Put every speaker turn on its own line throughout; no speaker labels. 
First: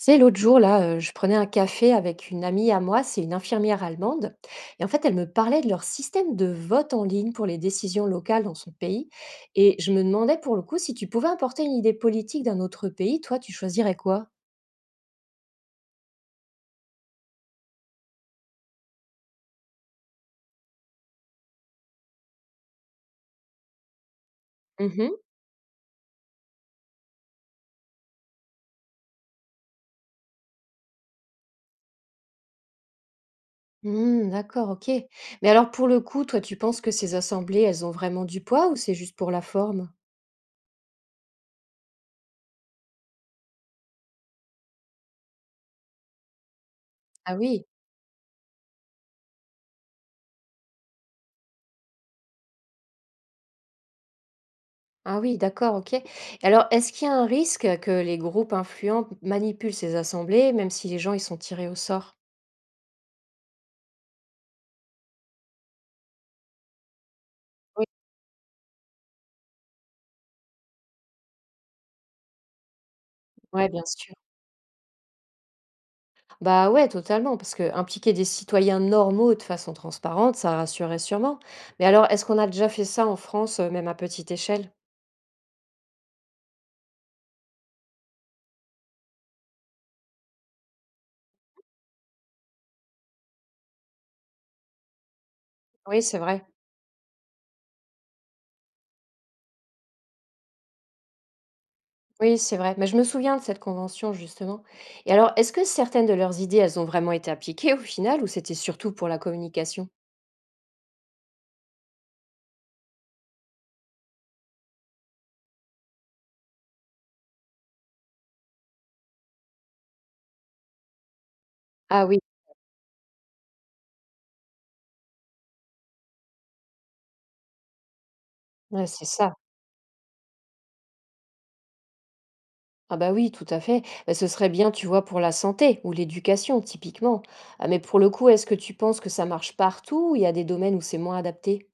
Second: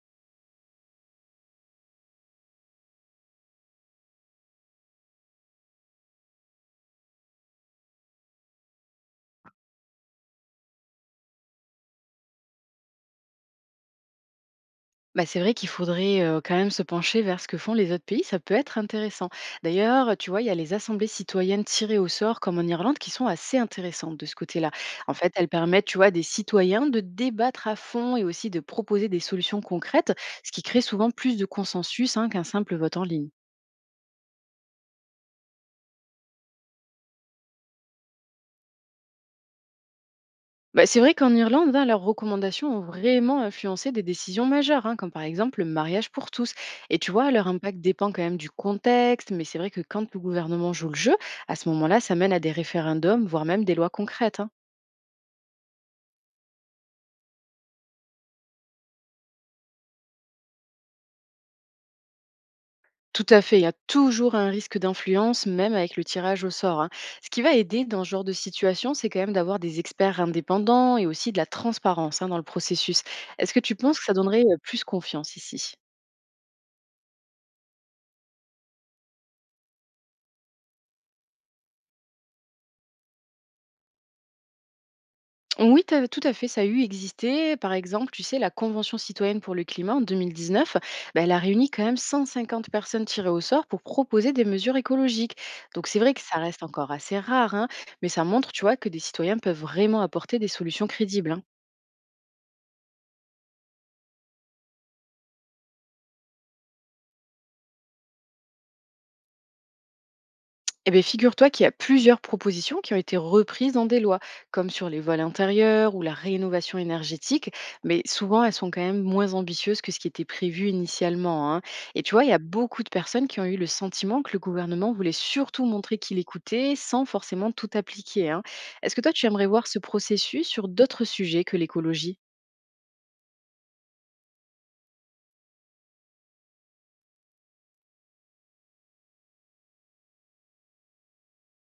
C'est l'autre jour, là, je prenais un café avec une amie à moi, c'est une infirmière allemande, et en fait, elle me parlait de leur système de vote en ligne pour les décisions locales dans son pays, et je me demandais pour le coup si tu pouvais importer une idée politique d'un autre pays, toi, tu choisirais quoi?
Bah, c'est vrai qu'il faudrait, quand même se pencher vers ce que font les autres pays, ça peut être intéressant. D'ailleurs, tu vois, il y a les assemblées citoyennes tirées au sort comme en Irlande qui sont assez intéressantes de ce côté-là. En
Mhm.
fait, elles permettent, tu vois, à des citoyens de débattre à fond et aussi de proposer des solutions concrètes, ce qui crée souvent plus de consensus, hein, qu'un simple vote en ligne.
Hmm, d'accord, ok. Mais alors pour le coup, toi, tu penses que ces assemblées, elles ont vraiment du poids ou c'est juste pour la forme?
Bah, c'est vrai qu'en Irlande, hein, leurs recommandations ont vraiment influencé des décisions majeures, hein, comme par exemple le mariage pour tous. Et tu vois,
Ah
leur
oui,
impact dépend quand même du contexte, mais c'est vrai que quand le gouvernement joue le jeu, à ce moment-là, ça mène à des référendums, voire même des lois concrètes, hein.
ah oui, d'accord, ok. Et alors, est-ce qu'il y a un risque que les groupes influents manipulent ces assemblées, même si les gens ils sont tirés au sort?
Tout à fait, il y a toujours un risque d'influence, même avec le tirage au sort, hein. Ce qui va aider dans ce genre de situation, c'est quand même d'avoir des experts indépendants et aussi de la transparence, hein, dans le processus. Est-ce que
Ouais,
tu
bien
penses que ça
sûr.
donnerait plus confiance ici?
Bah, ouais, totalement, parce que impliquer des citoyens normaux de façon transparente, ça rassurait sûrement. Mais alors, est-ce qu'on a déjà fait ça en France, même à petite échelle?
Oui, tu tout à fait, ça a eu existé. Par exemple, tu sais, la Convention citoyenne pour le climat en 2019, ben, elle a réuni quand même 150 personnes tirées au sort pour proposer des mesures écologiques. Donc c'est
Oui,
vrai
c'est
que ça
vrai.
reste encore assez rare, hein, mais ça montre, tu vois, que des citoyens peuvent vraiment apporter des solutions crédibles, hein.
Oui, c'est vrai. Mais je me souviens de cette convention, justement. Et alors, est-ce que certaines de leurs idées, elles ont vraiment été appliquées au final, ou c'était surtout pour la communication?
Eh bien, figure-toi qu'il y a plusieurs propositions qui ont été reprises dans des lois, comme sur les vols intérieurs ou la rénovation énergétique, mais souvent elles sont quand même moins ambitieuses que ce qui était prévu initialement, hein. Et
Ah
tu
oui,
vois, il y a beaucoup de personnes qui ont eu le sentiment que le gouvernement voulait surtout montrer qu'il écoutait sans forcément tout appliquer, hein.
ouais,
Est-ce que
c'est
toi, tu
ça.
aimerais voir ce processus sur d'autres sujets que l'écologie?
Ah bah oui, tout à fait. Bah, ce serait bien, tu vois, pour la santé ou l'éducation, typiquement. Ah, mais pour le coup, est-ce que tu penses que ça marche partout ou il y a des domaines où c'est moins adapté?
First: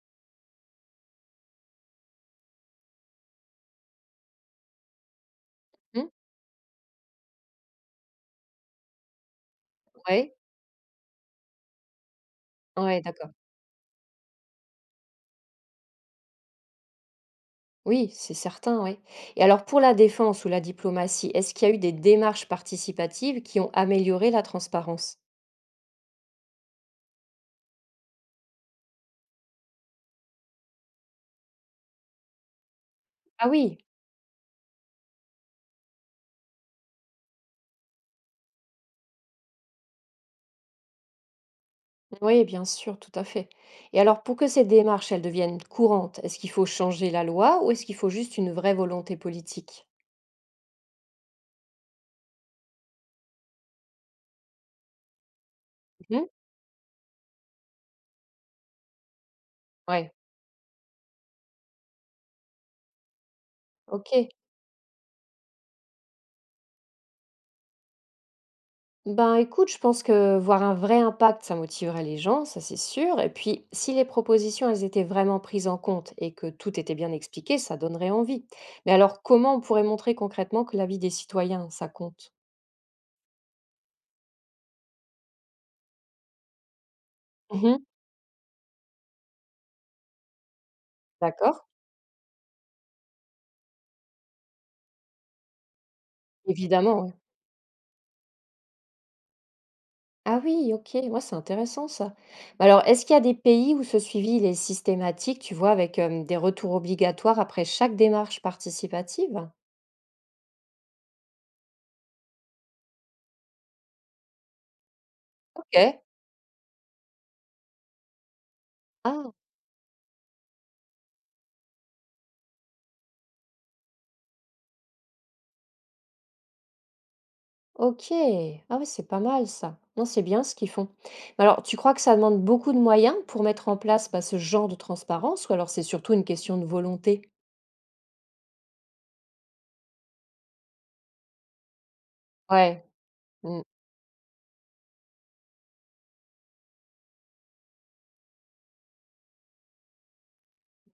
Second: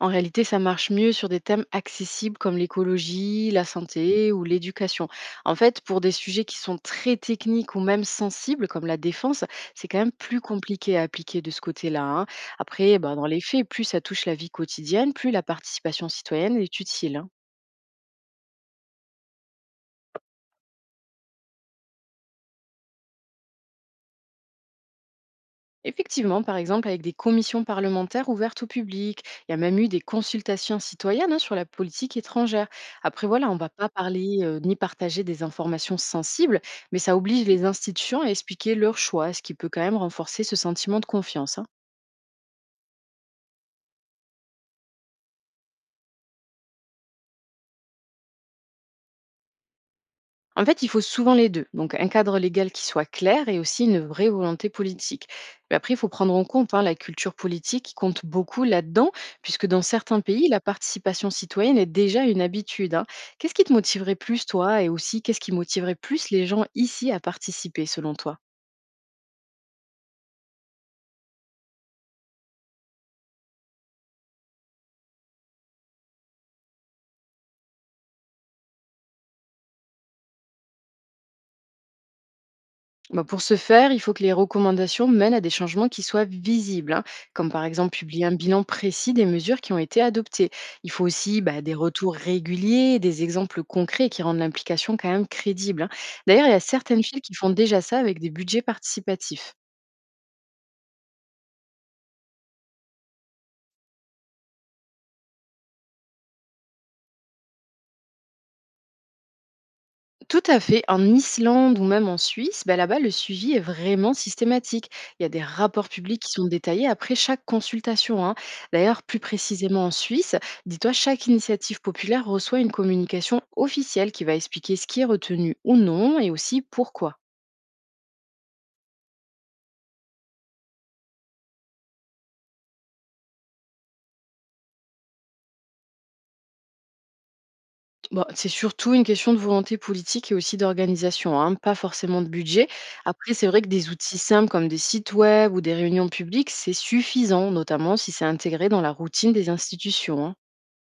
En réalité, ça marche mieux sur des thèmes accessibles comme l'écologie, la santé ou l'éducation. En fait, pour
Hmm?
des sujets qui sont très techniques ou même sensibles comme la défense, c'est quand même
Ouais.
plus compliqué à appliquer de ce côté-là, hein. Après, eh
Ouais,
ben, dans
d'accord.
les faits, plus ça touche la vie quotidienne, plus la participation citoyenne est utile, hein.
Oui, c'est certain, oui. Et alors pour la défense ou la diplomatie, est-ce qu'il y a eu des démarches participatives qui ont amélioré la transparence?
Effectivement, par exemple, avec des commissions parlementaires ouvertes au public. Il y a même eu des consultations citoyennes, hein, sur la politique étrangère. Après,
Ah
voilà, on ne va
oui,
pas parler ni partager des informations sensibles, mais ça oblige les institutions à expliquer leurs choix, ce qui peut quand même renforcer ce sentiment de confiance, hein.
oui, bien sûr, tout à fait. Et alors pour que ces démarches, elles deviennent courantes, est-ce qu'il faut changer la loi ou est-ce qu'il faut juste une vraie volonté politique?
En fait, il faut souvent les deux. Donc, un cadre légal qui soit clair et aussi une vraie volonté politique. Mais après, il faut
Mhm.
prendre en compte, hein, la culture politique qui compte beaucoup là-dedans, puisque dans
Ouais,
certains pays, la participation citoyenne est déjà une habitude, hein. Qu'est-ce qui te
ok.
motiverait plus, toi, et aussi qu'est-ce qui motiverait plus les gens ici à participer, selon toi?
Ben écoute, je pense que voir un vrai impact, ça motiverait les gens, ça c'est sûr. Et puis, si les propositions, elles étaient vraiment prises en compte et que tout était bien expliqué, ça donnerait envie. Mais alors, comment on pourrait montrer concrètement que l'avis des citoyens, ça compte?
Bah, pour ce faire, il faut que les recommandations mènent à des changements qui soient visibles, hein, comme par
Mhm.
exemple publier un bilan précis des mesures qui ont été adoptées. Il faut aussi
D'accord?
bah, des retours réguliers, des exemples concrets qui rendent l'implication quand même crédible, hein. D'ailleurs, il y a certaines
Évidemment, ouais.
villes qui font déjà ça avec des budgets participatifs.
Ah oui, ok, moi c'est intéressant ça. Mais alors, est-ce qu'il y a des pays où ce suivi il est systématique, tu vois, avec des retours obligatoires après chaque démarche participative?
Tout à fait. En Islande ou même en Suisse, bah, là-bas, le suivi est vraiment systématique. Il y a des rapports
Ok.
publics qui sont détaillés après chaque consultation, hein. D'ailleurs, plus
Ah.
précisément en Suisse, dis-toi, chaque initiative populaire reçoit une communication officielle qui va expliquer ce qui est retenu ou non et aussi pourquoi.
OK. Ah ouais, c'est pas mal ça. Non, c'est bien ce qu'ils font. Mais alors, tu crois que ça demande beaucoup de moyens pour mettre en place bah, ce genre de transparence ou alors c'est surtout une question de volonté?
Bon, c'est surtout une question de volonté politique et aussi d'organisation, hein, pas forcément de budget.
Ouais.
Après, c'est vrai
Mm,
que des outils simples comme des sites web ou des réunions publiques, c'est suffisant, notamment si c'est intégré dans la routine des institutions, hein.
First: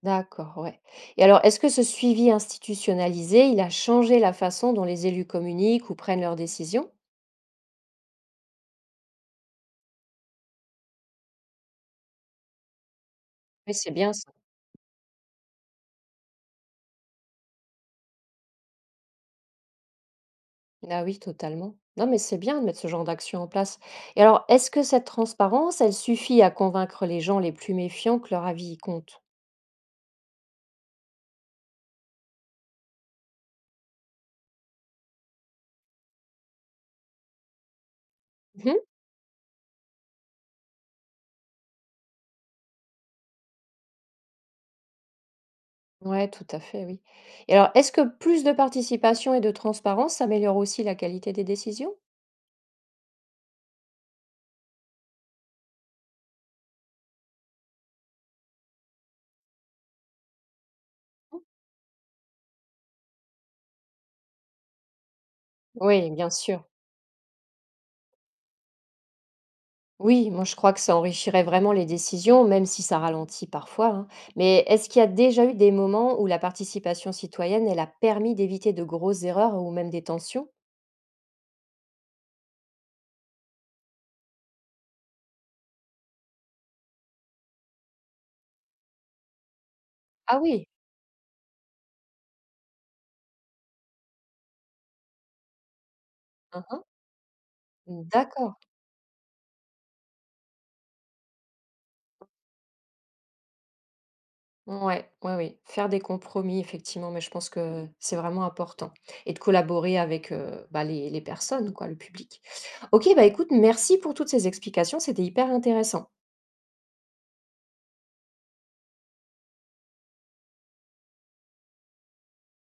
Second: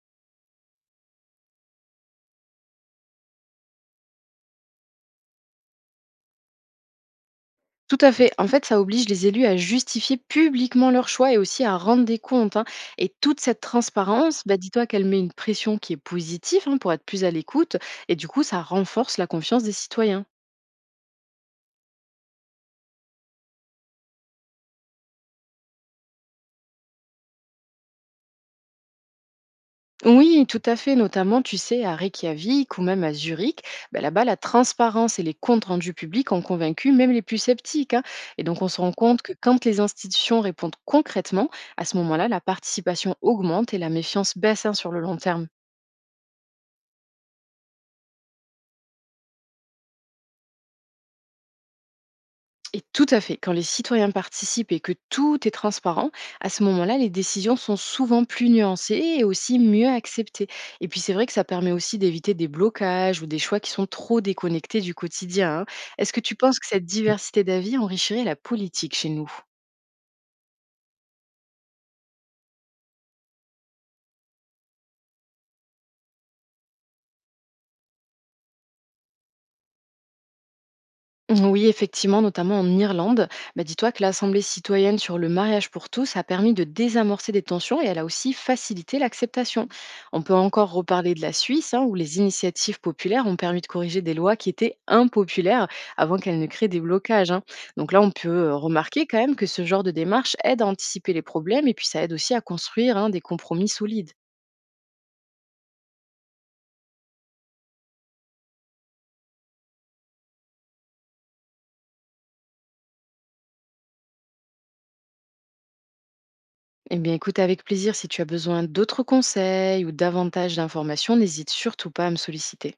d'accord, ouais. Et alors, est-ce que ce suivi institutionnalisé, il a changé la façon dont les élus communiquent ou prennent leurs décisions?
Tout à fait. En fait, ça oblige les élus à justifier publiquement leurs choix et aussi à rendre des comptes, hein. Et toute cette
Oui, c'est bien ça.
transparence, bah, dis-toi qu'elle met une pression qui est positive, hein, pour être plus à l'écoute. Et du coup, ça renforce la confiance des citoyens.
Ah oui, totalement. Non, mais c'est bien de mettre ce genre d'action en place. Et alors, est-ce que cette transparence, elle suffit à convaincre les gens les plus méfiants que leur avis y compte?
Oui, tout à fait. Notamment, tu sais, à Reykjavik ou même à Zurich, bah, là-bas, la transparence et les comptes rendus publics ont convaincu même les plus sceptiques, hein. Et donc, on se rend compte que quand les institutions répondent concrètement, à ce moment-là, la participation augmente et la méfiance baisse, hein, sur le long terme.
Ouais, tout à fait, oui. Et alors, est-ce que plus de participation et de transparence améliore aussi la qualité des décisions?
Et tout à fait, quand les citoyens participent et que tout est transparent, à ce moment-là, les décisions sont souvent plus nuancées et aussi mieux acceptées. Et puis c'est vrai que ça permet aussi d'éviter des blocages ou des choix qui sont trop déconnectés du quotidien, hein.
Oui,
Est-ce que
bien
tu penses
sûr.
que cette diversité d'avis enrichirait la politique chez nous?
Oui, moi je crois que ça enrichirait vraiment les décisions, même si ça ralentit parfois, hein. Mais est-ce qu'il y a déjà eu des moments où la participation citoyenne, elle a permis d'éviter de grosses erreurs ou même des tensions?
Oui, effectivement, notamment en Irlande. Bah, dis-toi que l'Assemblée citoyenne sur le mariage pour tous a permis de désamorcer des tensions et elle a aussi facilité l'acceptation. On peut
Ah oui,
encore reparler de la Suisse, hein, où les initiatives populaires ont permis de corriger des lois qui étaient impopulaires avant qu'elles ne créent des
uhum.
blocages, hein. Donc là, on peut
D'accord.
remarquer quand même que ce genre de démarche aide à anticiper les problèmes et puis ça aide aussi à construire, hein, des compromis solides.
Ouais, ouais, oui. Faire des compromis, effectivement, mais je pense que c'est vraiment important. Et de collaborer avec bah, les personnes, quoi, le public. Ok, bah écoute, merci pour toutes ces explications, c'était hyper intéressant.
Eh bien, écoute avec plaisir, si tu as besoin d'autres conseils ou davantage d'informations, n'hésite surtout pas à me solliciter.